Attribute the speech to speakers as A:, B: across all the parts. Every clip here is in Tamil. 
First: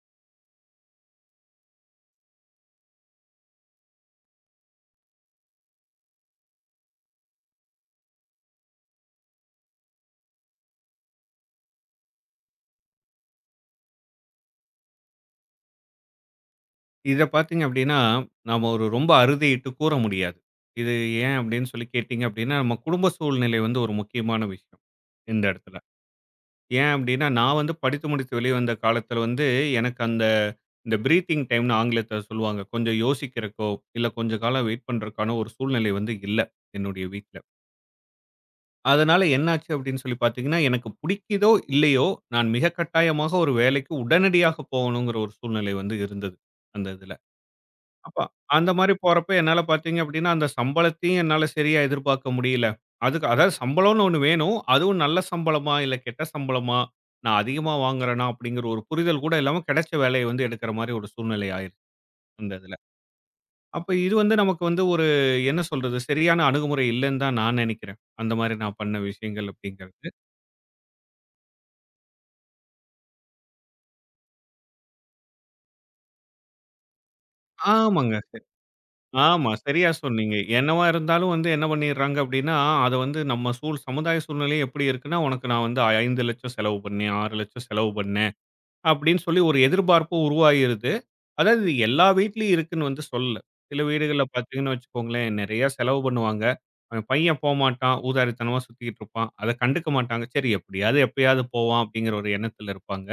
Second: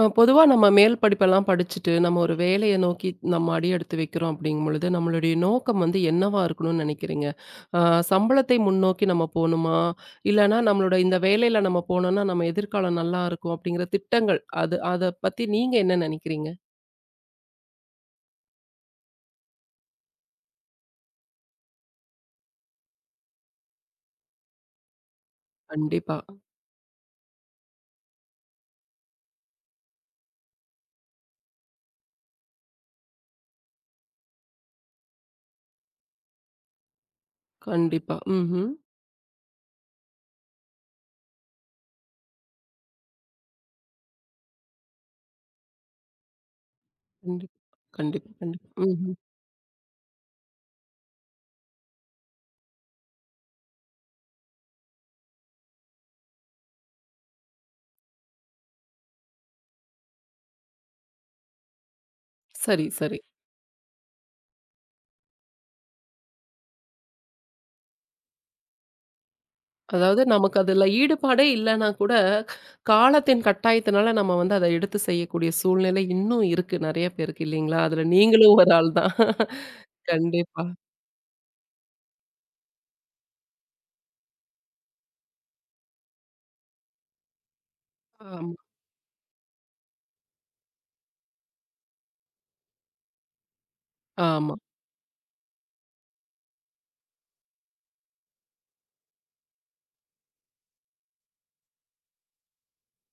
A: பொதுவா நம்ம மேல் படிப்பெல்லாம் படிச்சுட்டு, நம்ம ஒரு வேலைய நோக்கி நம்ம அடி எடுத்து வைக்கிறோம் அப்படிங்கும்பொழுது, நம்மளுடைய நோக்கம் வந்து என்னவா இருக்கணும்னு நெனைக்கிறீங்க? அ சம்பளத்தை முன்னோக்கி நம்ம போணுமா? இல்லன்னா நம்மளோட இந்த வேலையில நம்ம போனோம்னா, நம்ம எதிர்காலம் நல்லா இருக்கும் அப்படிங்கிற திட்டங்கள், அது அத பத்தி நீங்க என்ன நெனைக்கிறீங்க?
B: இத பார்த்தீங்க அப்டின்னா, நாம ஒரு ரொம்ப அறுதியிட்டு கூற முடியாது. இது ஏன் அப்டின்னு சொல்லி கேட்டீங்க அப்டின்னா, நம்ம குடும்ப சூழ்நிலை வந்து ஒரு முக்கியமான விஷயம், இந்த இடத்துல.
A: கண்டிப்பா,
B: ஏன் அப்டின்னா, நான் வந்து படித்து முடித்து வெளிய வந்த காலத்துல வந்து, எனக்கு இந்த பிரீத்திங் டைம்னு ஆங்கிலத்துல சொல்லுவாங்க. கொஞ்சம் யோசிக்கிறக்கோ, இல்ல கொஞ்ச காலம் வெயிட் பண்றக்கான ஒரு சூழ்நிலை வந்து இல்ல, என்னுடைய வீட்ல.
A: கண்டிப்பா. ம்ஹ்ம்.
B: அதனால என்னாச்சு அப்டின்னு சொல்லி பார்த்தீங்கன்னா, எனக்கு புடிக்குதோ இல்லையோ, நான் மிக கட்டாயமாக ஒரு வேலைக்கு உடனடியாக போகணுங்கிற ஒரு சூழ்நிலை வந்து இருந்தது, அந்த இதுல.
A: கண்டிப்பா,
B: அப்ப
A: கண்டிப்பா, கண்டிப்பா.
B: அந்த மாரி
A: ம்ஹ்ம்.
B: போறப்ப என்னால பார்த்தீங்க அப்டின்னா, அந்த சம்பளத்தையும் என்னால சரியா எதிர்பார்க்க முடியல. அதுக்கு அதாவது சம்பளம்னு ஒண்ணு வேணும். அதுவும் நல்ல சம்பளமா? இல்ல கெட்ட சம்பளமா? நான் அதிகமா வாங்குறேனா? அப்டிங்கிற ஒரு புரிதல் கூட இல்லாம கிடைச்ச வேலைய வந்து எடுக்கிற மாரி ஒரு சூழ்நிலை ஆயிருச்சு அந்த இதுல.
A: சரி, சரி.
B: அப்ப இது வந்து நமக்கு வந்து ஒரு என்ன சொல்றது? சரியான அணுகுமுறை இல்லன்னு தான் நான் நெனைக்கிறேன். அந்த மாரி நான் பண்ண விஷயங்கள் அப்டிங்கிறது.
A: அதாவது நமக்கு அதுல ஈடுபாடே இல்லைன்னா கூட, காலத்தின் கட்டாயத்தினால நம்ம வந்து அத எடுத்து செய்யக்கூடிய சூழ்நிலை இன்னும் இருக்கு நெறைய பேருக்கு இல்லைங்களா? அதுல
B: ஆமாங்க.
A: நீங்களும் ஒரு ஆள் தான்.
B: ஆமா. சரியா சொன்னீங்க.
A: கண்டிப்பா.
B: என்னவா இருந்தாலும் வந்து என்ன பண்ணிடுறாங்க அப்படின்னா, அத வந்து நம்ம சமுதாய சூழ்நிலை எப்படி இருக்குன்னா, உனக்கு நான் வந்து 5,00,000 செலவு பண்ணேன், 6,00,000 செலவு பண்ணேன்
A: ஆமா,
B: அப்படின்னு சொல்லி ஒரு எதிர்பார்ப்பு உருவாகிருது. அதாவது இது எல்லா வீட்லயும் இருக்குன்னு வந்து சொல்லல. சில வீடுகள்ல
A: ஆமா.
B: பார்த்தீங்கன்னு வச்சுக்கோங்களேன், நிறைய செலவு பண்ணுவாங்க. அவன் பையன் போமாட்டான். ஊதாரித்தனமா சுத்திக்கிட்டு இருப்பான். அத கண்டுக்க மாட்டாங்க. சரி எப்படியாவது எப்பயாவது போவான் அப்படிங்கிற ஒரு எண்ணத்துல இருப்பாங்க.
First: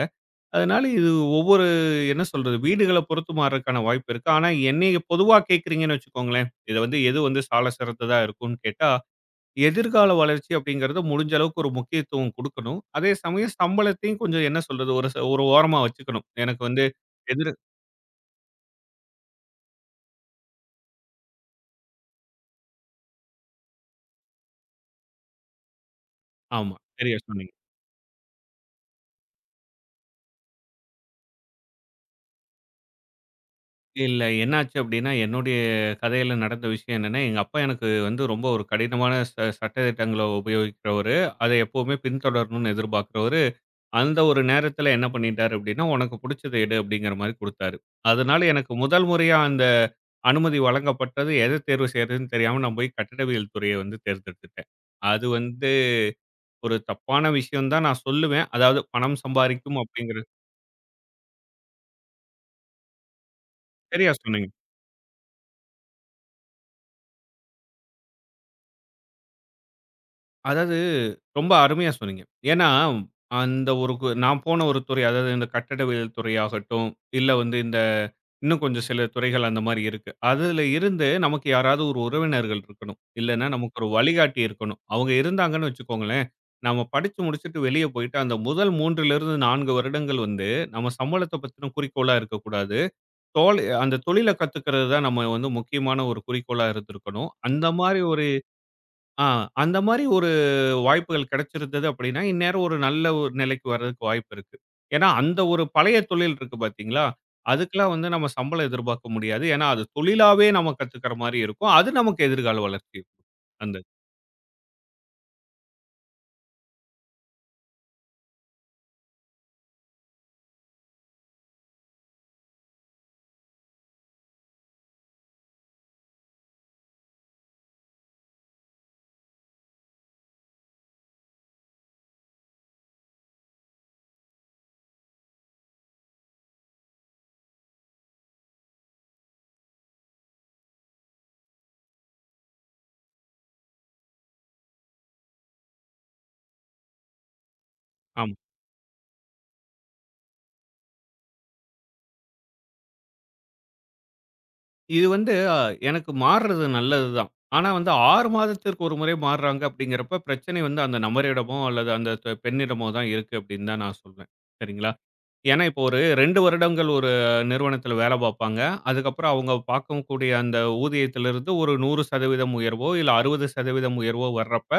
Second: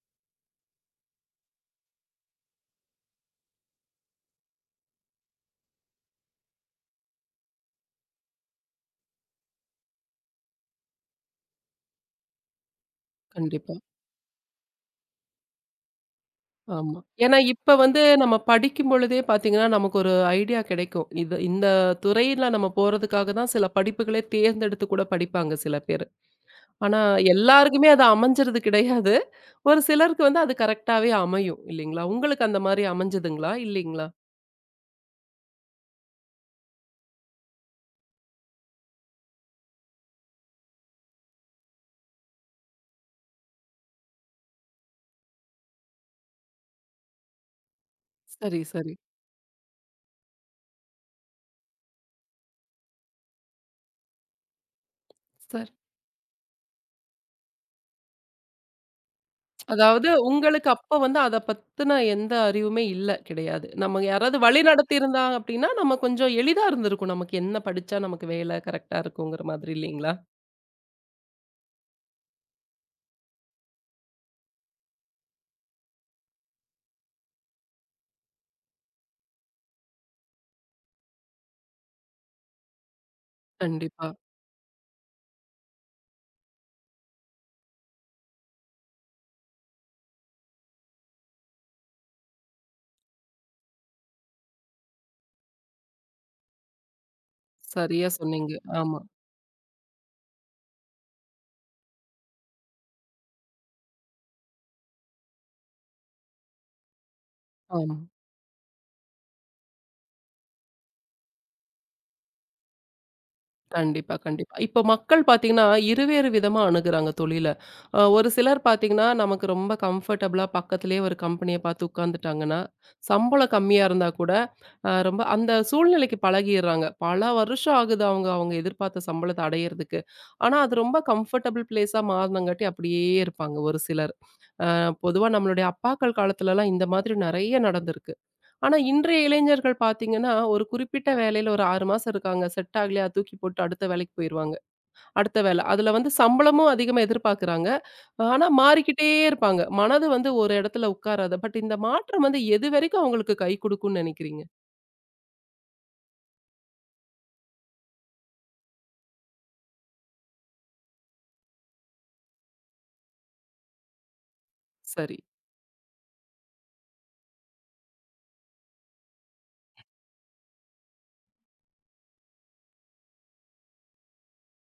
B: அதனால இது ஒவ்வொரு என்ன சொல்றது, வீடுகள பொறுத்து மாறுறதுக்கான வாய்ப்பு இருக்கு. ஆனா என்னைய பொதுவா கேட்கிறீங்கன்னு வச்சுக்கோங்களேன், இத வந்து எது வந்து சால சிறந்ததா இருக்கும்னு கேட்டா, எதிர்கால வளர்ச்சி அப்படிங்கிறது முடிஞ்ச அளவுக்கு ஒரு முக்கியத்துவம் குடுக்கணும். அதே சமயம்
A: கண்டிப்பா.
B: சம்பளத்தையும் கொஞ்சம் என்ன சொல்றது, ஒரு ஓரமா வச்சுக்கணும். எனக்கு வந்து
A: ஆமா. ஏன்னா
B: எதிர்
A: இப்ப வந்து நம்ம படிக்கும் பொழுதே பார்த்தீங்கன்னா, நமக்கு ஒரு ஐடியா கிடைக்கும். இது இந்த துறையில நம்ம போறதுக்காக தான் சில படிப்புகளே தேர்ந்தெடுத்து கூட படிப்பாங்க சில பேரு.
B: ஆமா,
A: ஆனா
B: சரியா சொன்னீங்க.
A: எல்லாருக்குமே அது அமைஞ்சிறது கிடையாது. ஒரு சிலருக்கு வந்து அது கரெக்ட்டாவே அமையும் இல்லைங்களா? உங்களுக்கு அந்த மாரி அமைஞ்சதுங்களா? இல்லைங்களா?
B: இல்ல என்னாச்சு அப்படின்னா, என்னுடைய கதையில நடந்த விஷயம் என்னன்னா, எங்க அப்பா எனக்கு வந்து ரொம்ப ஒரு கடினமான சட்ட திட்டங்கள உபயோகிக்கிறவரு. அத எப்பவுமே பின்தொடரணும்னு எதிர்பார்க்கிறவரு. அந்த ஒரு நேரத்துல என்ன பண்ணிட்டாரு அப்படின்னா, "உனக்கு புடிச்சத எடு" அப்படிங்கிற மாரி குடுத்தாரு. அதனால
A: சரி,
B: எனக்கு
A: சரி.
B: முதல் முறையா அந்த அனுமதி வழங்கப்பட்டது, எத தேர்வு செய்றதுன்னு தெரியாம நான் போய் கட்டிடவியல் துறைய வந்து தேர்ந்தெடுத்துட்டேன். அது வந்து
A: சரி.
B: ஒரு தப்பான விஷயம் தான் நான் சொல்லுவேன். அதாவது பணம் சம்பாரிக்கும்
A: அதாவது
B: அப்படிங்கிறது
A: உங்களுக்கு அப்ப வந்து அத பத்தின எந்த அறிவுமே இல்ல, கிடையாது. நம்ம
B: சரியா
A: யாராவது
B: சொன்னீங்க.
A: வழிநடத்தி இருந்தாங்க அப்படின்னா, நம்ம கொஞ்சம் எளிதா இருந்திருக்கும். நமக்கு என்ன படிச்சா நமக்கு வேலை கரெக்ட்டா இருக்குங்கிற மாதிரி இல்லைங்களா?
B: அதாவது ரொம்ப அருமையா சொன்னீங்க. ஏன்னா, அந்த ஒரு நான் போன ஒரு துறை அதாவது இந்த கட்டடவியல் துறையாகட்டும், இல்ல வந்து இந்த இன்னும் கொஞ்சம் சில துறைகள் அந்த மாரி இருக்கு. அதுல இருந்து நமக்கு யாராவது ஒரு உறவினர்கள் இருக்கணும். இல்லன்னா நமக்கு ஒரு
A: கண்டிப்பா.
B: வழிகாட்டி இருக்கணும். அவங்க இருந்தாங்கன்னு வச்சுக்கோங்களேன், நாம படிச்சு முடிச்சுட்டு வெளிய போயிட்டு அந்த முதல் 3லிருந்து 4 வருடங்கள் வந்து நம்ம சம்பளத்த பத்தின குறிக்கோளா இருக்கக்கூடாது. அந்த தொழில கத்துக்கிறது தான் நம்ம வந்து முக்கியமான ஒரு குறிக்கோளா இருந்திருக்கணும்.
A: சரியா சொன்னீங்க. ஆமா,
B: ஆ அந்த மாரி ஒரு வாய்ப்புகள் கிடைச்சிருந்தது அப்படின்னா, இந்நேரம் ஒரு நல்ல ஒரு நிலைக்கு வர்றதுக்கு வாய்ப்பு இருக்கு. ஏன்னா, அந்த ஒரு பழைய தொழில் இருக்கு பார்த்தீங்களா? அதுக்கெல்லாம்
A: ஆமா.
B: வந்து நம்ம சம்பளம் எதிர்பார்க்க முடியாது. ஏன்னா, அது தொழிலாவே நம்ம கத்துக்கிற மாரி இருக்கும். அது நமக்கு எதிர்கால வளர்ச்சி இருக்கும். அந்த
A: கண்டிப்பா, கண்டிப்பா. இப்ப மக்கள் பார்த்தீங்கன்னா, இருவேறு விதமா அணுகுறாங்க தொழில. ஒரு சிலர் பார்த்தீங்கன்னா, நமக்கு ரொம்ப கம்ஃபர்டபுளா பக்கத்திலேயே ஒரு கம்பெனிய பார்த்து உட்காந்துட்டாங்கன்னா, சம்பளம் கம்மியா இருந்தா கூட, ரொம்ப அந்த சூழ்நிலைக்கு பழகிர்றாங்க. பல வருஷம் ஆகுது அவங்க அவங்க எதிர்பார்த்த சம்பளத்த அடையறதுக்கு. ஆனா, அது ரொம்ப கம்ஃபர்டபுள் பிளேஸா மாறுனங்காட்டி அப்படியே இருப்பாங்க ஒரு சிலர். பொதுவா நம்மளுடைய அப்பாக்கள் காலத்துலலாம் இந்த மாதிரி நெறைய நடந்திருக்கு. ஆனா, இன்றைய இளைஞர்கள் பார்த்தீங்கன்னா, ஒரு குறிப்பிட்ட வேலையில ஒரு 6 மாசம் இருக்காங்க. செட் ஆகலையா தூக்கி போட்டு அடுத்த வேலைக்கு போயிருவாங்க. அடுத்த வேலை. அதுல வந்து சம்பளமும் அதிகமா எதிர்பார்க்குறாங்க.
B: ஆமா.
A: ஆனா, மாறிக்கிட்டே இருப்பாங்க. மனது வந்து ஒரு இடத்துல உட்காராது. பட் இந்த மாற்றம் வந்து எதுவரைக்கும் அவங்களுக்கு கை குடுக்கும்ன்னு நினைக்கிறீங்க?
B: இது வந்து எனக்கு மாறுறது நல்லது தான். ஆனா வந்து 6 மாதத்திற்கு ஒரு முறை மாறுறாங்க அப்படிங்கிறப்ப, பிரச்சனை வந்து அந்த நபரிடமோ அல்லது அந்த பெண்ணிடமோ தான் இருக்கு அப்படின்னு தான் நான் சொல்வேன். சரிங்களா?
A: சரி.
B: ஏன்னா, இப்போ ஒரு 2 வருடங்கள் ஒரு நிறுவனத்தில வேலை பார்ப்பாங்க. அதுக்கப்புறம் அவங்க பார்க்கக்கூடிய அந்த ஊதியத்திலிருந்து ஒரு 100% உயர்வோ, இல்ல 60% உயர்வோ வர்றப்ப,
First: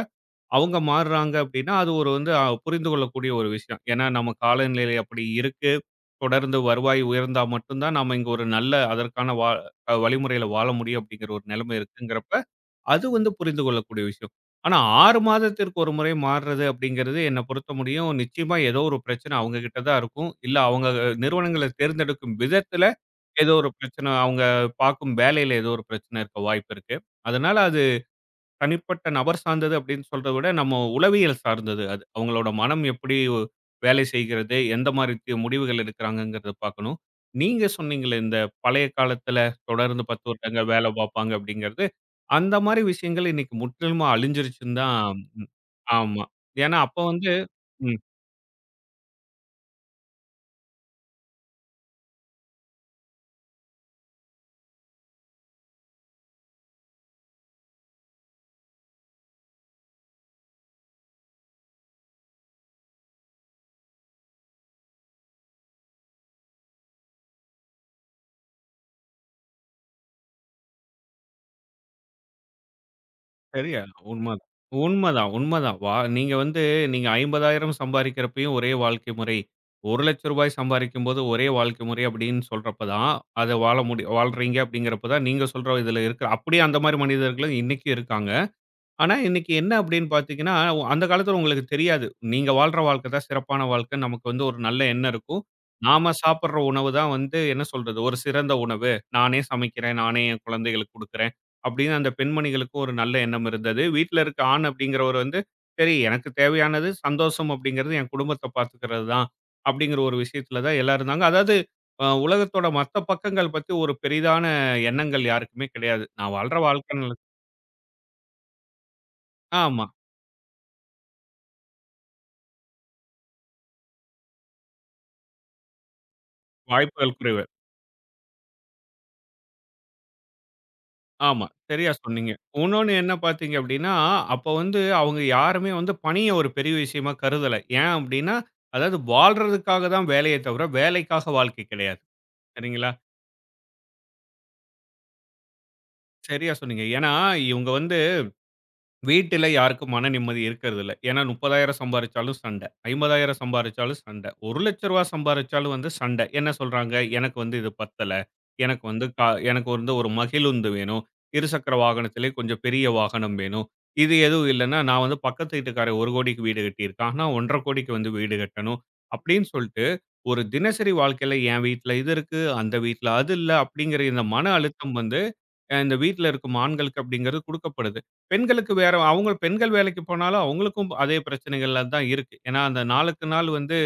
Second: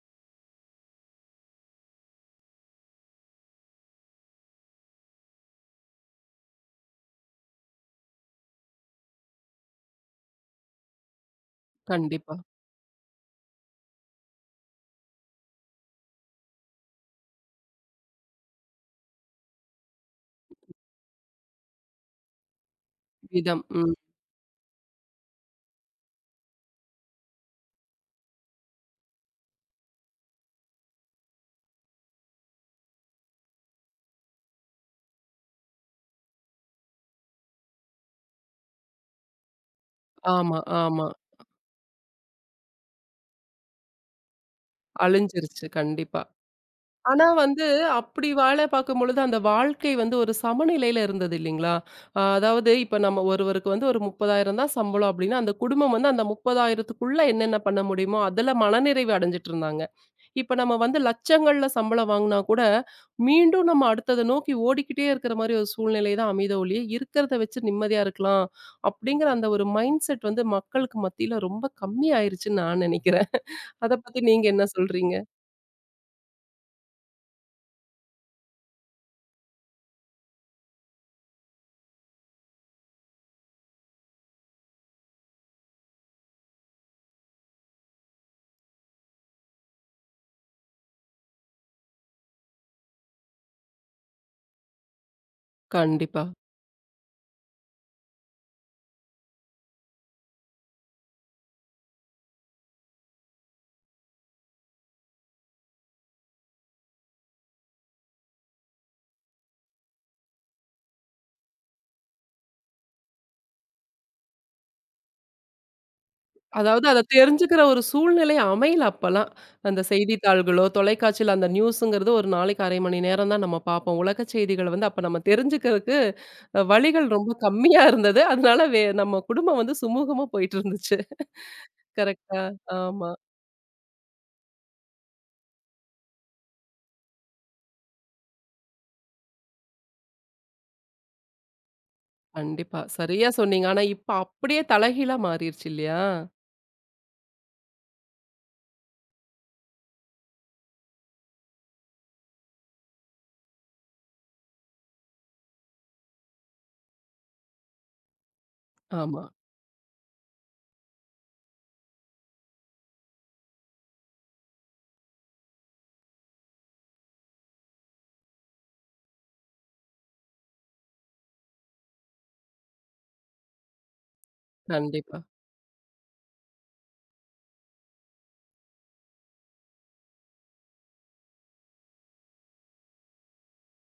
B: அவங்க மாறுறாங்க அப்படின்னா, அது ஒரு வந்து புரிந்து கொள்ளக்கூடிய ஒரு விஷயம். ஏன்னா, நம்ம காலநிலை அப்படி இருக்கு. தொடர்ந்து வருவாய் உயர்ந்தா மட்டும் தான், நாம இங்க ஒரு நல்ல அதற்கான வா அ வழிமுறையில வாழ முடியும் அப்படிங்கிற ஒரு நிலைமை இருக்குங்கிறப்ப,
A: கண்டிப்பா.
B: அது வந்து புரிந்து கொள்ளக்கூடிய விஷயம். ஆனா 6 மாதத்திற்கு ஒரு முறை மாறுறது அப்படிங்கிறது என்ன பொறுத்த முடியும்? நிச்சயமா ஏதோ ஒரு பிரச்சனை அவங்க கிட்ட தான் இருக்கும். இல்ல அவங்க நிறுவனங்கள தேர்ந்தெடுக்கும் விதத்துல ஏதோ
A: விதம்.
B: ஒரு
A: ம்.
B: பிரச்சனை, அவங்க பார்க்கும் வேலையில ஏதோ ஒரு பிரச்சனை இருக்க வாய்ப்பு இருக்கு. அதனால தனிப்பட்ட நபர் சார்ந்தது அப்படின்னு சொல்றத விட, நம்ம உளவியல் சார்ந்தது அது. அவங்களோட மனம் எப்படி வேலை செய்கிறது? எந்த மாரி முடிவுகள் எடுக்கிறாங்கங்கிறத பார்க்கணும். நீங்க சொன்னீங்களே, இந்த பழைய காலத்துல தொடர்ந்து 10
A: ஆமா,
B: வருடங்கள் வேலை
A: ஆமா.
B: பார்ப்பாங்க அப்படிங்கிறது, அந்த மாரி விஷயங்கள் இன்னைக்கு முற்றிலுமா அழிஞ்சிருச்சுன்னு தான்.
A: அழிஞ்சிருச்சு. கண்டிப்பா.
B: ஆமா. ஏன்னா அப்ப
A: ஆனா
B: வந்து
A: வந்து,
B: ம்.
A: அப்படி வேல பார்க்கும்பொழுது, அந்த வாழ்க்கை வந்து ஒரு சமநிலையில இருந்தது இல்லைங்களா? அதாவது இப்ப நம்ம ஒருவருக்கு வந்து ஒரு 30,000 தான் சம்பளம் அப்படின்னா, அந்த குடும்பம் வந்து அந்த 30,000த்துக்குள்ள என்னென்ன பண்ண முடியுமோ, அதுல மனநிறைவு அடைஞ்சுட்டு இருந்தாங்க. இப்ப நம்ம வந்து லட்சங்கள்ல சம்பளம் வாங்குனா கூட, மீண்டும் நம்ம அடுத்தத நோக்கி ஓடிக்கிட்டே இருக்கிற மாரி ஒரு சூழ்நிலை தான் அமையுதே ஒழிய, இருக்கிறத வச்சு நிம்மதியா இருக்கலாம், அப்படிங்கிற அந்த ஒரு மைண்ட் செட் வந்து மக்களுக்கு மத்தியில ரொம்ப கம்மியாயிருச்சுன்னு நான் நெனைக்கிறேன்.
B: சரியா,
A: அத பத்தி
B: உண்மதான்.
A: நீங்க என்ன சொல்றீங்க?
B: உண்மதான், உண்மதான். வா நீங்க வந்து நீங்க 50,000 சம்பாரிக்கிறப்பயும் ஒரே வாழ்க்கை முறை. ரூ. 1,00,000 சம்பாரிக்கும்போது ஒரே வாழ்க்கை முறை அப்படின்னு சொல்றப்ப தான், அத வாழ்றீங்க அப்படிங்கிறப்ப தான், நீங்க சொல்ற இதுல இருக்கிற அப்படியே அந்த மாரி மனிதர்களும் இன்னைக்கும் இருக்காங்க. ஆனா, இன்னைக்கு என்ன அப்படின்னு பார்த்தீங்கன்னா, அந்த காலத்துல உங்களுக்கு தெரியாது. நீங்க வாழ்ற வாழ்க்கை தான் சிறப்பான வாழ்க்கை. நமக்கு வந்து ஒரு நல்ல எண்ணம் இருக்கும். நாம
A: கண்டிப்பா.
B: சாப்பிடுற உணவு தான் வந்து என்ன சொல்றது? ஒரு சிறந்த உணவு. நானே சமைக்கிறேன். நானே என் குழந்தைகளுக்கு குடுக்குறேன். அப்படின்னு அந்த பெண்மணிகளுக்கும் ஒரு நல்ல எண்ணம் இருந்தது. வீட்ல இருக்க ஆண் அப்படிங்கிறவர் வந்து, சரி எனக்கு தேவையானது சந்தோஷம் அப்படிங்கிறது என் குடும்பத்த பார்த்துக்கிறது தான். அப்படிங்கிற ஒரு விஷயத்துல தான் எல்லாரும் இருந்தாங்க. அதாவது உலகத்தோட மத்த பக்கங்கள் பத்தி ஒரு பெரிதான எண்ணங்கள் யாருக்குமே கிடையாது. நான் வாழ்ற
A: அதாவது
B: வாழ்க்கை
A: அத
B: நல்லது.
A: தெரிஞ்சுக்கிற ஒரு சூழ்நிலை அமையல அப்பலாம். அந்த
B: ஆமா.
A: செய்தித்தாள்களோ, தொலைக்காட்சியில அந்த நியூஸுங்கிறது ஒரு நாளைக்கு 1/2 மணி நேரம் தான் நம்ம பார்ப்போம். உலக செய்திகள வந்து அப்ப நம்ம தெரிஞ்சுக்கிறதுக்கு அ வழிகள்
B: வாய்ப்புகள்
A: ரொம்ப
B: குறைவு.
A: கம்மியா இருந்தது. அதனால வே நம்ம குடும்பம் வந்து சுமூகமா போயிட்டு இருந்துச்சு.
B: ஆமா. சரியா சொன்னீங்க.
A: கரெக்ட்டா?
B: இன்னொன்னு
A: ஆமா.
B: என்ன பார்த்தீங்க அப்படின்னா, அப்ப வந்து அவங்க யாருமே வந்து பணிய ஒரு பெரிய விஷயமா கருதல. ஏன் அப்படின்னா, அதாவது வாழ்றதுக்காக தான் வேலையே தவிர, வேலைக்காக வாழ்க்கை கிடையாது.
A: கண்டிப்பா.
B: சரிங்களா?
A: சரியா சொன்னீங்க. ஆனா இப்ப அப்படியே தலைகீழா மாறிருச்சு இல்லையா?
B: சரியா சொன்னீங்க. ஏன்னா, இவங்க வந்து வீட்டில யாருக்கும் மன நிம்மதி இருக்கிறதில்ல. ஏன்னா 30,000 சம்பாரிச்சாலும் சண்ட. 50,000 சம்பாரிச்சாலும் சண்ட. ரூ. 1,00,000 சம்பாரிச்சாலும் வந்து சண்ட. என்ன சொல்றாங்க? எனக்கு வந்து இது பத்தல. எனக்கு வந்து
A: ஆமா.
B: கா எனக்கு வந்து ஒரு மகிழுந்து வேணும். இருசக்கர வாகனத்திலே கொஞ்சம் பெரிய வாகனம் வேணும். இது எதுவும் இல்லன்னா, நான் வந்து பக்கத்து வீட்டுக்காரன் 1,00,00,000க்கு வீடு கட்டியிருக்கான். நான் 1,50,00,000க்கு வந்து வீடு கட்டணும். அப்படின்னு சொல்லிட்டு, ஒரு தினசரி வாழ்க்கையில என் வீட்ல இது இருக்கு, அந்த வீட்ல அது இல்ல அப்படிங்கிற இந்த மன அழுத்தம் வந்து,
A: கண்டிப்பா.
B: இந்த வீட்ல இருக்கும் ஆண்களுக்கு அப்படிங்கிறது குடுக்கப்படுது. பெண்களுக்கு வேற அவங்க பெண்கள் வேலைக்கு போனாலும் அவங்களுக்கும் அதே பிரச்சனைகள்ல தான் இருக்கு. ஏன்னா, அந்த நாளுக்கு நாள் வந்து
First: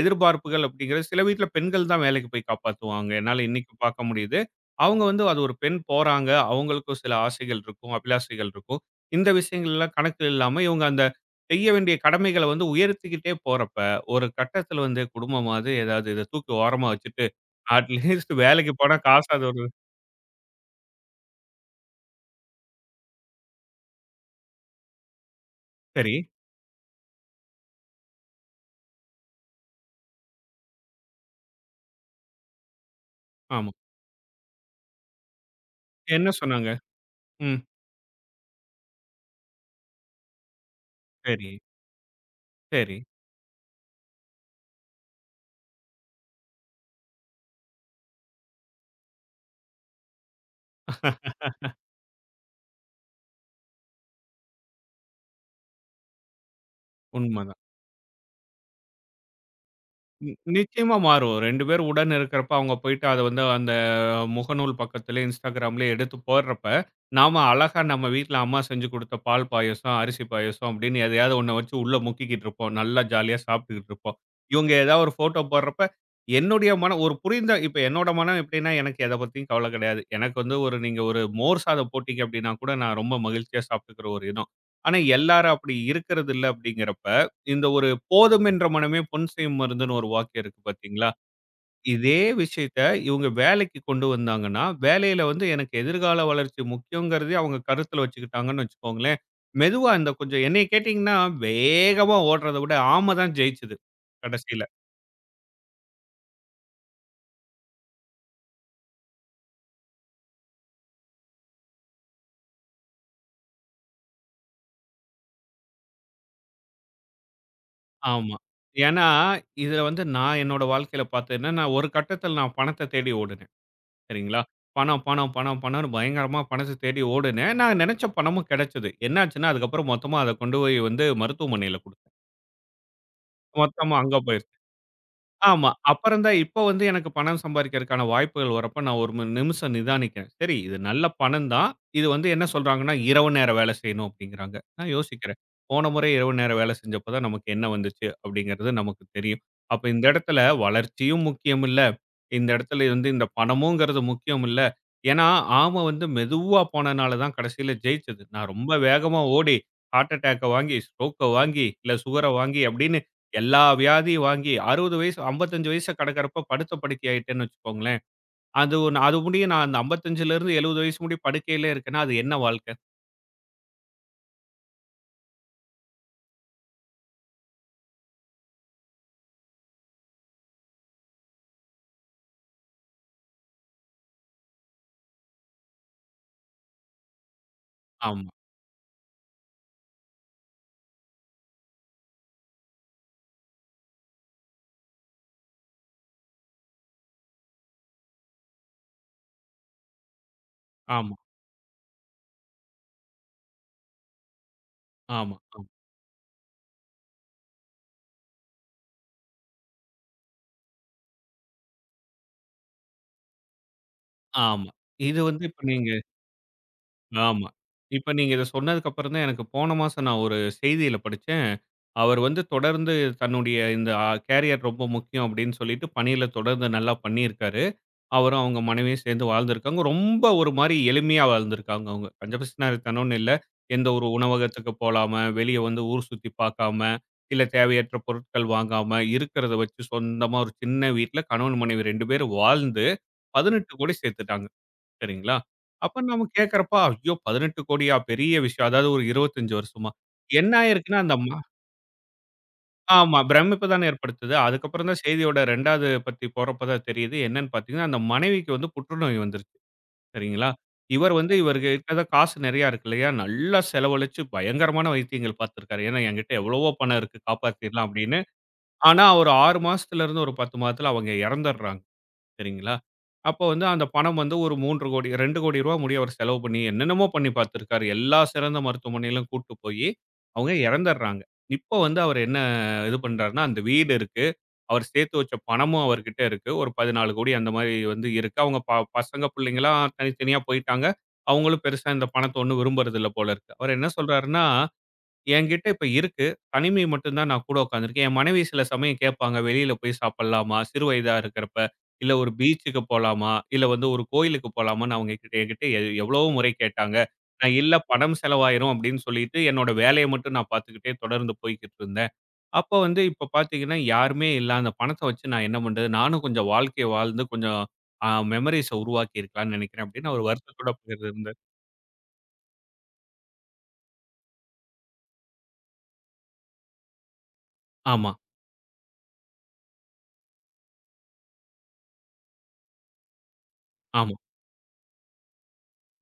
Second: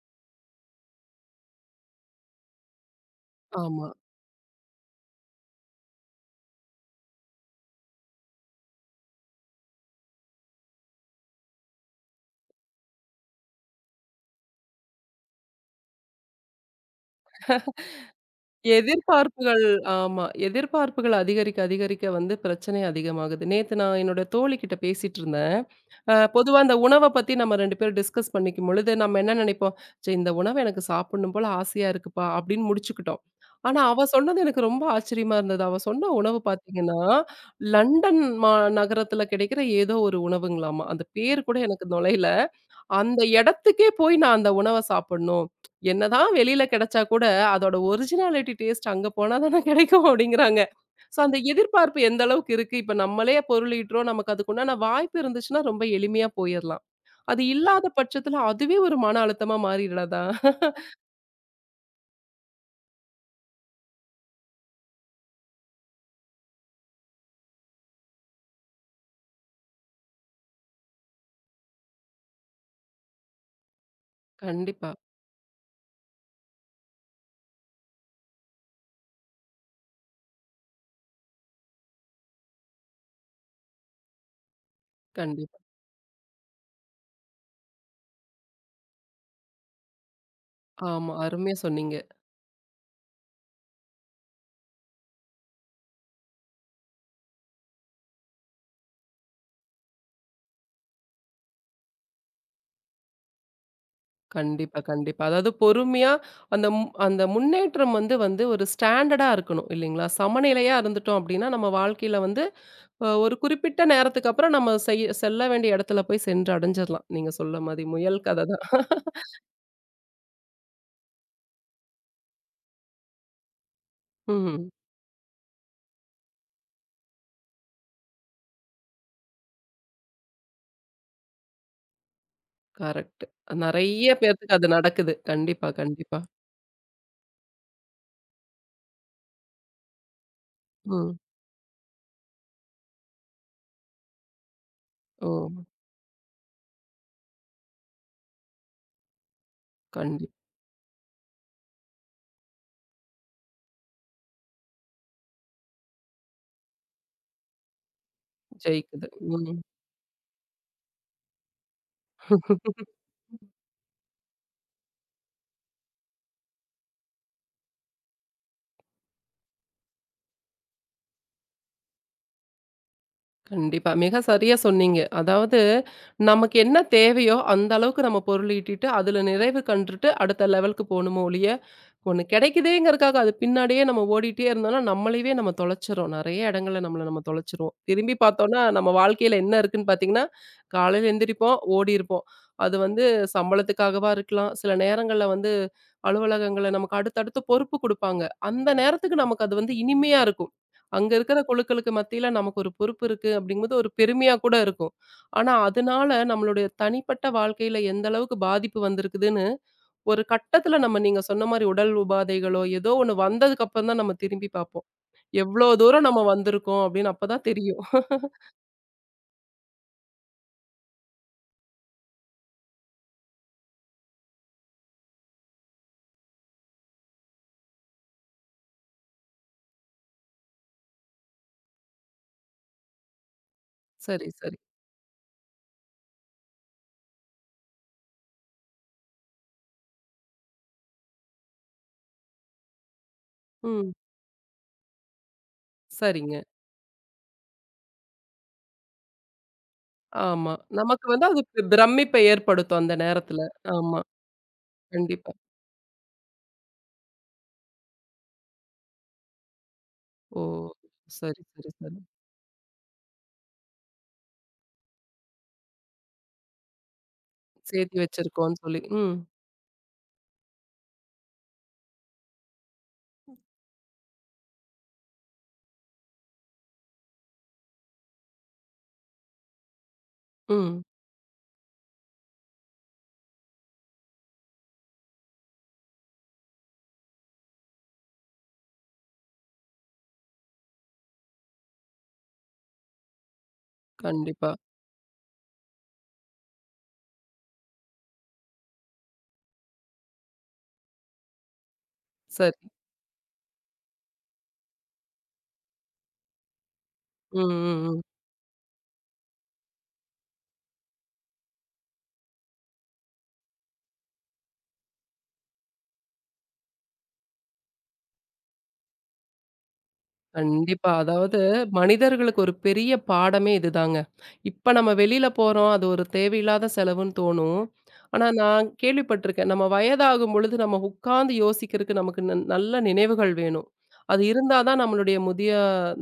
B: எதிர்பார்ப்புகள் அப்படிங்கிறது சில வீட்ல பெண்கள் தான் வேலைக்கு போய் காப்பாத்துவாங்க. என்னால இன்னைக்கு
A: ஆமா.
B: பார்க்க முடியுது. அவங்க வந்து அது ஒரு பெண் போறாங்க. அவங்களுக்கும் சில ஆசைகள் இருக்கும், அபிலாசைகள் இருக்கும். இந்த விஷயங்கள்லாம் கணக்கில் இல்லாம இவங்க அந்த செய்ய வேண்டிய கடமைகள வந்து உயர்த்திக்கிட்டே போறப்ப, ஒரு கட்டத்தில வந்து குடும்பமாவது ஏதாவது இத தூக்கி ஓரமா வச்சுட்டு, அட்லீஸ்ட் வேலைக்கு போனா காசாவது
A: எதிர்பார்ப்புகள்
B: ஒரு
A: ஆமா. எதிர்பார்ப்புகள் அதிகரிக்க அதிகரிக்க வந்து பிரச்சனை அதிகமாகுது. நேத்து நான் என்னோட தோழிகிட்ட பேசிட்டு இருந்தேன்.
B: சரி.
A: பொதுவா அந்த உணவ பத்தி நம்ம 2 பேரும் டிஸ்கஸ் பண்ணிக்கும் பொழுது, நம்ம என்ன நெனைப்போம், "ச்சே இந்த உணவு எனக்கு சாப்பிடணும் போல ஆசையா இருக்குப்பா" அப்படின்னு முடிச்சுக்கிட்டோம்.
B: ஆமா.
A: ஆனா, அவ சொன்னது எனக்கு ரொம்ப ஆச்சரியமா இருந்தது. அவ சொன்ன
B: என்ன
A: உணவு
B: சொன்னாங்க?
A: பார்த்தீங்கன்னா,
B: ம்.
A: லண்டன் நகரத்துல கிடைக்கிற ஏதோ ஒரு உணவுங்களாமா. அந்த பேர்
B: சரி,
A: கூட எனக்கு நுழையல.
B: சரி.
A: அந்த இடத்துக்கே போய் நான் அந்த உணவ சாப்பிடணும். என்னதான் வெளியில கிடைச்சா கூட, அதோட ஒரிஜினாலிட்டி டேஸ்ட் அங்க போனா தானே கிடைக்கும் அப்படிங்கிறாங்க. ஸோ அந்த எதிர்பார்ப்பு எந்த அளவுக்கு இருக்கு? இப்ப நம்மளே பொருள் ஈட்டுறோம். நமக்கு அதுக்குண்டான வாய்ப்பு இருந்துச்சுன்னா, ரொம்ப எளிமையா போயிரலாம். அது
B: உண்மதான்.
A: இல்லாத பட்சத்துல அதுவே ஒரு மன அழுத்தமா மாறிடாதா?
B: நி நிச்சயமா மாறும். 2 பேர் உடன் இருக்கிறப்ப அவங்க போயிட்டு அத வந்து அந்த முகநூல் பக்கத்தில, Instagramலயே எடுத்து போடுறப்ப, நாம அழகா நம்ம வீட்ல அம்மா செஞ்சு குடுத்த பால் பாயாசம், அரிசி பாயாசம் அப்படின்னு எதையாவது ஒண்ண வச்சு உள்ள முக்கிக்கிட்டு இருப்போம். நல்லா ஜாலியா சாப்பிட்டுக்கிட்டு இருப்போம். இவங்க
A: கண்டிப்பா,
B: ஏதாவது ஒரு ஃபோட்டோ போடுறப்ப, என்னுடைய மனம் ஒரு புரிந்த இப்ப என்னோட மனம் எப்படின்னா, எனக்கு எத பத்தியும் கவல கிடையாது. எனக்கு வந்து ஒரு நீங்க ஒரு மோர் சாதம் போட்டீங்க அப்படின்னா கூட, நான் ரொம்ப மகிழ்ச்சியா சாப்பிட்டுக்கிற ஒரு இனம். ஆனா எல்லாரும்
A: கண்டிப்பா.
B: அப்படி இருக்கிறது இல்ல அப்படிங்கிறப்ப, இந்த ஒரு "போதும் என்ற மனமே பொன் செய்யும் மருந்துன்னு" ஒரு வாக்கியம் இருக்கு பார்த்தீங்களா?
A: ஆமா. அருமையா சொன்னீங்க.
B: இதே விஷயத்த இவங்க வேலைக்கு கொண்டு வந்தாங்கன்னா, வேலையில வந்து எனக்கு எதிர்கால வளர்ச்சி முக்கியங்கிறதே அவங்க கருத்துல வச்சுக்கிட்டாங்கன்னு வச்சுக்கோங்களேன், மெதுவா இந்த கொஞ்சம் என்னைய கேட்டீங்கன்னா, வேகமா ஓடுறத விட ஆம தான் ஜெயிச்சது கடைசியில.
A: கண்டிப்பா, கண்டிப்பா. அதாவது பொறுமையா அந்த மு அந்த முன்னேற்றம் வந்து வந்து ஒரு ஸ்டாண்டர்டா இருக்கணும் இல்லைங்களா? சமநிலையா இருந்துட்டோம் அப்படின்னா, நம்ம வாழ்க்கையில வந்து ஒரு குறிப்பிட்ட நேரத்துக்கு அப்புறம் நம்ம செய்ய செல்ல வேண்டிய இடத்துல போய் சென்று அடைஞ்சிரலாம். நீங்க சொல்ல மாரி முயல்
B: ஆமா.
A: கதை தான்.
B: ஏன்னா, இதுல வந்து நான் என்னோட வாழ்க்கையில பார்த்தது என்னன்னா, ஒரு கட்டத்துல நான் பணத்த தேடி ஓடுனேன். சரிங்களா?
A: ம்.
B: பணம், பணம், பணம், பணம்ன்னு பயங்கரமா பணத்த தேடி ஓடுனேன். நான் நெனச்ச பணமும் கெடச்சது. என்னாச்சுன்னா, அதுக்கப்புறம் மொத்தமா அத கொண்டு போய் வந்து மருத்துவமனையில குடுத்தேன்.
A: கரெக்ட்.
B: மொத்தமா
A: நெறைய
B: அங்க போயிருச்சு.
A: பேத்துக்கு அது நடக்குது. கண்டிப்பா,
B: ஆமா.
A: கண்டிப்பா.
B: அப்புறம் தான் இப்ப வந்து எனக்கு பணம் சம்பாரிக்கிறதுக்கான வாய்ப்புகள் வரப்ப நான் ஒரு நிமிஷம் நிதானிக்கிறேன். சரி இது நல்ல
A: ம்.
B: பணம் தான். இது வந்து என்ன சொல்றாங்கன்னா, இரவு நேர வேலை செய்யணும் அப்படிங்கிறாங்க. நான்
A: ஓ!
B: யோசிக்கிறேன். போன முறை இரவு நேர வேலை செஞ்சப்ப தான் நமக்கு என்ன வந்துச்சு அப்படிங்கிறது நமக்கு தெரியும். அப்ப இந்த
A: கண்டிப்
B: இடத்துல வளர்ச்சியும் முக்கியம் இல்ல. இந்த இடத்துல வந்து இந்த பணமுங்கிறது முக்கியம் இல்ல. ஏன்னா, ஆம வந்து மெதுவா போனனால தான் கடைசியில ஜெயிச்சது. நான் ரொம்ப
A: ஜெயிக்குது.
B: வேகமா
A: ம்.
B: ஓடி ஹார்ட் அட்டாக்க வாங்கி, ஸ்ட்ரோக்க வாங்கி, இல்ல சுகர வாங்கி அப்படின்னு எல்லா வியாதியும் வாங்கி 60 வயசு 55 வயச கடக்கிறப்ப படுத்த படுக்கை ஆயிட்டேன்னு வச்சுக்கோங்களேன். அது ஒண்ணு, அது முடிய நான் அந்த 55லருந்து 70 வயசு முடிய படுக்கையிலே இருக்கேன்னா, அது என்ன வாழ்க்கை?
A: கண்டிப்பா. மிக சரியா சொன்னீங்க. அதாவது நமக்கு என்ன தேவையோ அந்த அளவுக்கு நம்ம பொருள் ஈட்டிட்டு, அதுல நிறைவு கண்டுட்டு அடுத்த லெவலுக்கு போணுமோ ஒழிய, ஒண்ணு கிடைக்குதேங்கிறதுக்காக அது பின்னாடியே நம்ம ஓடிட்டே இருந்தோம்னா, நம்மளையே நம்ம தொலைச்சிறோம். நெறைய இடங்கள்ல நம்மள நம்ம தொலைச்சிருவோம். திரும்பி
B: ஆமா,
A: பார்த்தோம்னா, நம்ம வாழ்க்கையில என்ன இருக்குன்னு பார்த்தீங்கன்னா, காலையில எந்திரிப்போம், ஓடிருப்போம். அது வந்து சம்பளத்துக்காகவா இருக்கலாம். சில நேரங்கள்ல வந்து அலுவலகங்கள்ல நமக்கு அடுத்தடுத்து பொறுப்பு குடுப்பாங்க. அந்த நேரத்துக்கு நமக்கு அது வந்து இனிமையா இருக்கும். அங்க
B: ஆமா,
A: இருக்கிற குழுக்களுக்கு மத்தியில நமக்கு ஒரு பொறுப்பு இருக்கு அப்படிங்கும்போது ஒரு பெருமையா கூட இருக்கும்.
B: ஆமா,
A: ஆனா
B: ஆமா,
A: அதனால நம்மளுடைய தனிப்பட்ட வாழ்க்கையில எந்த அளவுக்கு பாதிப்பு வந்திருக்குதுன்னு ஒரு கட்டத்துல நம்ம நீங்க சொன்ன மாரி உடல் உபாதைகளோ ஏதோ ஒண்ணு வந்ததுக்கு அப்புறம் தான் நம்ம திரும்பி
B: ஆமா.
A: பார்ப்போம்.
B: இது வந்து இப்ப
A: எவ்ளோ
B: நீங்க
A: தூரம் நம்ம வந்திருக்கோம் அப்படின்னு அப்பதான்
B: ஆமா.
A: தெரியும்.
B: இப்ப நீங்க இத சொன்னதுக்கு அப்புறம் தான் எனக்கு போன மாசம் நான் ஒரு செய்தியில படிச்சேன். அவர் வந்து தொடர்ந்து தன்னுடைய இந்த கேரியர் ரொம்ப முக்கியம் அப்படின்னு சொல்லிட்டு பணியில தொடர்ந்து நல்லா பண்ணியிருக்காரு. அவரும் அவங்க மனைவியும் சேர்ந்து வாழ்ந்திருக்காங்க. ரொம்ப ஒரு மாரி எளிமையா வாழ்ந்திருக்காங்க அவங்க. பஞ்சபட்சணத்தனம்னு இல்ல. எந்த ஒரு
A: சரி, சரி.
B: உணவகத்துக்கு போலாம, வெளிய வந்து ஊர் சுத்தி பார்க்காம, இல்ல தேவையற்ற பொருட்கள் வாங்காம, இருக்கிறத வச்சு சொந்தமா ஒரு சின்ன வீட்ல கணவன், மனைவி 2 பேரும் வாழ்ந்து
A: ம்.
B: 18,00,00,000 சேர்த்துட்டாங்க. சரிங்களா? அப்ப நம்ம
A: சரிங்க.
B: கேட்கிறப்ப, ஐயோ! 18,00,00,000 பெரிய விஷயம். அதாவது ஒரு 25 வருஷமா. என்ன
A: ஆமா.
B: ஆயிருக்குன்னா,
A: நமக்கு
B: அந்த
A: வந்து அது பிரமிப்பை ஏற்படுத்தும் அந்த
B: ஆமா.
A: நேரத்துல.
B: பிரமிப்பு தானே
A: ஆமா.
B: ஏற்படுத்துது. அதுக்கப்புறம் தான்
A: கண்டிப்பா.
B: செய்தியோட 2வது பத்தி போறப்ப தான் தெரியுது. என்னன்னு பார்த்தீங்கன்னா, அந்த மனைவிக்கு வந்து புற்றுநோய் வந்துருச்சு.
A: ஓ!
B: சரிங்களா? இவர் வந்து
A: சரி,
B: இவருக்கு
A: சரி, சரி.
B: இருக்கிற காசு நெறையா இருக்கு இல்லையா? நல்லா செலவழிச்சு பயங்கரமான வைத்தியங்கள் பார்த்திருக்காரு. ஏன்னா, என்கிட்ட எவ்வளவோ பணம் இருக்கு காப்பாத்திரலாம்
A: சேர்த்தி
B: அப்படின்னு.
A: வச்சிருக்கோம்ன்னு சொல்லி.
B: ஆனா,
A: ம்,
B: ஒரு 6 மாசத்துல இருந்து ஒரு 10 மாதத்துல அவங்க இறந்துடுறாங்க. சரிங்களா? அப்போ வந்து அந்த பணம் வந்து ஒரு 3 கோடி ரூ. 2 கோடி ரூபா முடிய அவர் செலவு பண்ணி என்னென்னமோ பண்ணி பார்த்திருக்காரு. எல்லா சிறந்த மருத்துவமனையிலும் கூட்டு போயி அவங்க
A: ம்.
B: இறந்துடுறாங்க. இப்போ வந்து அவர் என்ன இது பண்றாருன்னா, அந்த வீடு இருக்கு. அவர் சேர்த்து வச்ச பணமும் அவர்கிட்ட இருக்கு. ஒரு 14,00,00,000 அந்த மாரி வந்து இருக்கு. அவங்க பசங்க, பிள்ளைங்கலாம் தனித்தனியா போயிட்டாங்க. அவங்களும் பெருசா இந்த பணத்த ஒண்ணும் விரும்புறதில்ல போல இருக்கு. அவர் என்ன சொல்றாருன்னா,
A: கண்டிப்பா.
B: "என்கிட்ட இப்ப இருக்கு. தனிமை மட்டும் தான் நான் கூட உட்காந்துருக்கேன். என் மனைவி சில சமயம் கேட்பாங்க, 'வெளியில போய் சாப்பிடலாமா?' சிறு வயதா இருக்கிறப்ப. 'இல்ல ஒரு
A: சரி.
B: பீச்சுக்கு போலாமா? இல்ல வந்து ஒரு கோயிலுக்கு போலாமான்னு' அவங்க கிட்ட என்கிட்ட எவ்வளவோ முறை கேட்டாங்க.
A: ம்,
B: நான் 'இல்ல
A: ம், ம்.
B: பணம் செலவாயிரும்' அப்படின்னு சொல்லிட்டு, என்னோட வேலைய மட்டும் நான் பார்த்துக்கிட்டே தொடர்ந்து போய்க்கிட்டு இருந்தேன். அப்போ வந்து இப்ப பார்த்தீங்கன்னா, யாருமே இல்ல. அந்த பணத்த வச்சு நான் என்ன பண்றது? நானும் கொஞ்சம் வாழ்க்கைய வாழ்ந்து கொஞ்சம் மெமரீஸ உருவாக்கியிருக்கலாம்ன்னு நெனைக்கிறேன்." அப்படின்னு அவர் வருத்தத்தோட
A: கண்டிப்பா.
B: போயிருந்தார்.
A: அதாவது மனிதர்களுக்கு ஒரு பெரிய பாடமே இதுதாங்க. இப்ப நம்ம வெளியில போறோம். அது ஒரு தேவையில்லாத செலவுன்னு தோணும்.
B: ஆமா,
A: ஆனா நான் கேள்விப்பட்டிருக்கேன். நம்ம வயதாகும் பொழுது நம்ம உட்கார்ந்து யோசிக்கிறதுக்கு நமக்கு நல்ல நினைவுகள் வேணும்.
B: ஆமா.
A: அது இருந்தா தான் நம்மளுடைய முதிய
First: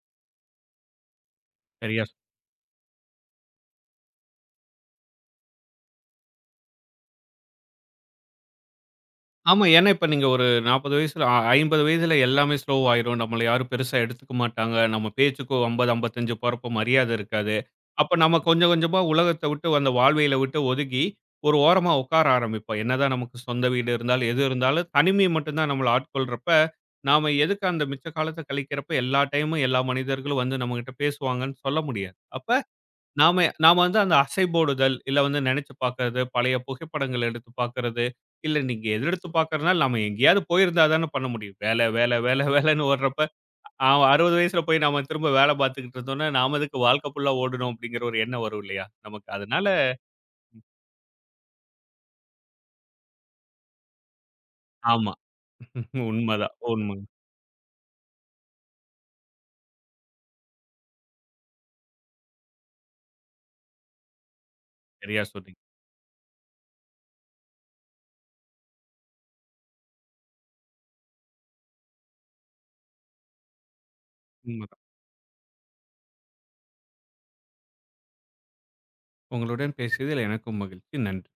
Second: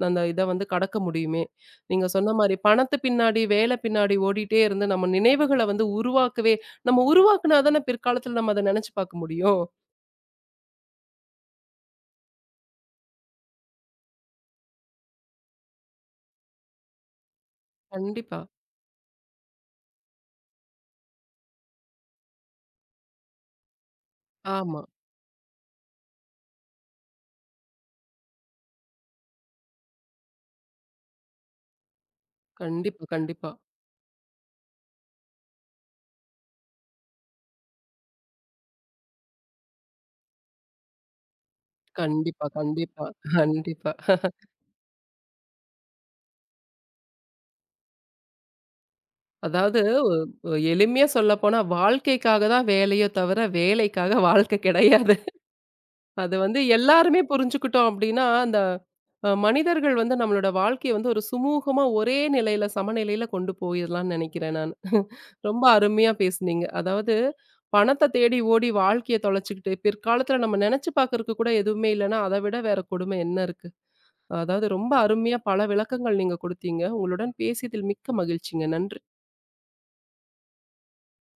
A: அந்த இத வந்து கடக்க முடியுமே.
B: சரியா
A: நீங்க சொன்ன மாரி பணத்து பின்னாடி, வேல பின்னாடி ஓடிட்டே இருந்து நம்ம நினைவுகள வந்து உருவாக்கவே நம்ம உருவாக்குனா தானே பிற்காலத்துல நம்ம அத நெனச்சு பார்க்க முடியும்.
B: ஆமா. ஏன்னா, இப்ப நீங்க ஒரு 40 வயசுல 50 வயசுல எல்லாமே ஸ்லோ ஆயிரும். நம்மள யாரும் பெருசா எடுத்துக்க மாட்டாங்க. நம்ம பேச்சுக்கும் 50, 55 போறப்போ மரியாதை இருக்காது. அப்ப நம்ம
A: கண்டிப்பா.
B: கொஞ்சம் கொஞ்சமா உலகத்த விட்டு, அந்த வாழ்வியல விட்டு ஒதுங்கி, ஒரு ஓரமா உட்கார ஆரம்பிப்போம். என்னதான் நமக்கு சொந்த வீடு இருந்தாலும், எது
A: ஆமா.
B: இருந்தாலும் தனிமை மட்டும் தான் நம்மள ஆட்கொள்றப்ப, நாம எதுக்கு அந்த மிச்ச காலத்த கழிக்கிறப்ப எல்லா டைமும் எல்லா மனிதர்களும் வந்து நம்மகிட்ட பேசுவாங்கன்னு சொல்ல முடியாது. அப்ப
A: கண்டிப்பா,
B: நாம
A: கண்டிப்பா.
B: நாம வந்து அந்த அசைபோடுதல், இல்ல வந்து நெனச்சு பாக்குறது, பழைய புகைப்படங்கள் எடுத்து பாக்குறது, இல்ல நீங்க எது எடுத்து பாக்குறதுனாலும் நாம எங்கேயாவது போயிருந்தா தான பண்ண முடியும். வேல, வேல, வேல,
A: கண்டிப்பா,
B: வேலன்னு
A: கண்டிப்பா,
B: ஓடுறப்ப,
A: கண்டிப்பா.
B: 60 வயசுல போய் நாம திரும்ப வேல பாத்துக்கிட்டு இருந்தோம்னா, நாம எதுக்கு வாழ்க்கை ஃபுல்லா ஓடணும் அப்படிங்கிற ஒரு எண்ணம் வரும் இல்லையா? நமக்கு அதனால.
A: அதாவது எளிமையா சொல்லப்போனா, வாழ்க்கைக்காக தான் வேலையே தவிர, வேலைக்காக வாழ்க்கை
B: ஆமா.
A: கிடையாது. அது
B: உண்மதான்.
A: வந்து
B: உண்ம.
A: எல்லாருமே புரிஞ்சுக்கிட்டோம் அப்டின்னா, அந்த மனிதர்கள் வந்து நம்மளோட வாழ்க்கைய வந்து ஒரு சுமூகமா ஒரே நிலையில, சமநிலையில கொண்டு போயிரலாம்னு நெனைக்கிறேன் நானு.
B: சரியா சொன்னீங்க.
A: ரொம்ப அருமையா பேசுனீங்க. அதாவது பணத்த தேடி ஓடி வாழ்க்கைய தொலைச்சுக்கிட்டு, பிற்காலத்துல நம்ம நெனச்சு பாக்கறக்கு கூட எதுவுமே இல்லன்னா, அத விட வேற கொடுமை என்ன இருக்கு? அதாவது
B: உண்மதான்.
A: ரொம்ப அருமையா பல விளக்கங்கள் நீங்க கொடுத்தீங்க. உங்களுடன் பேசியதில் மிக்க மகிழ்ச்சிங்க. நன்றி.
B: உங்களுடன் பேசியதில் எனக்கும் மகிழ்ச்சி. நன்றி.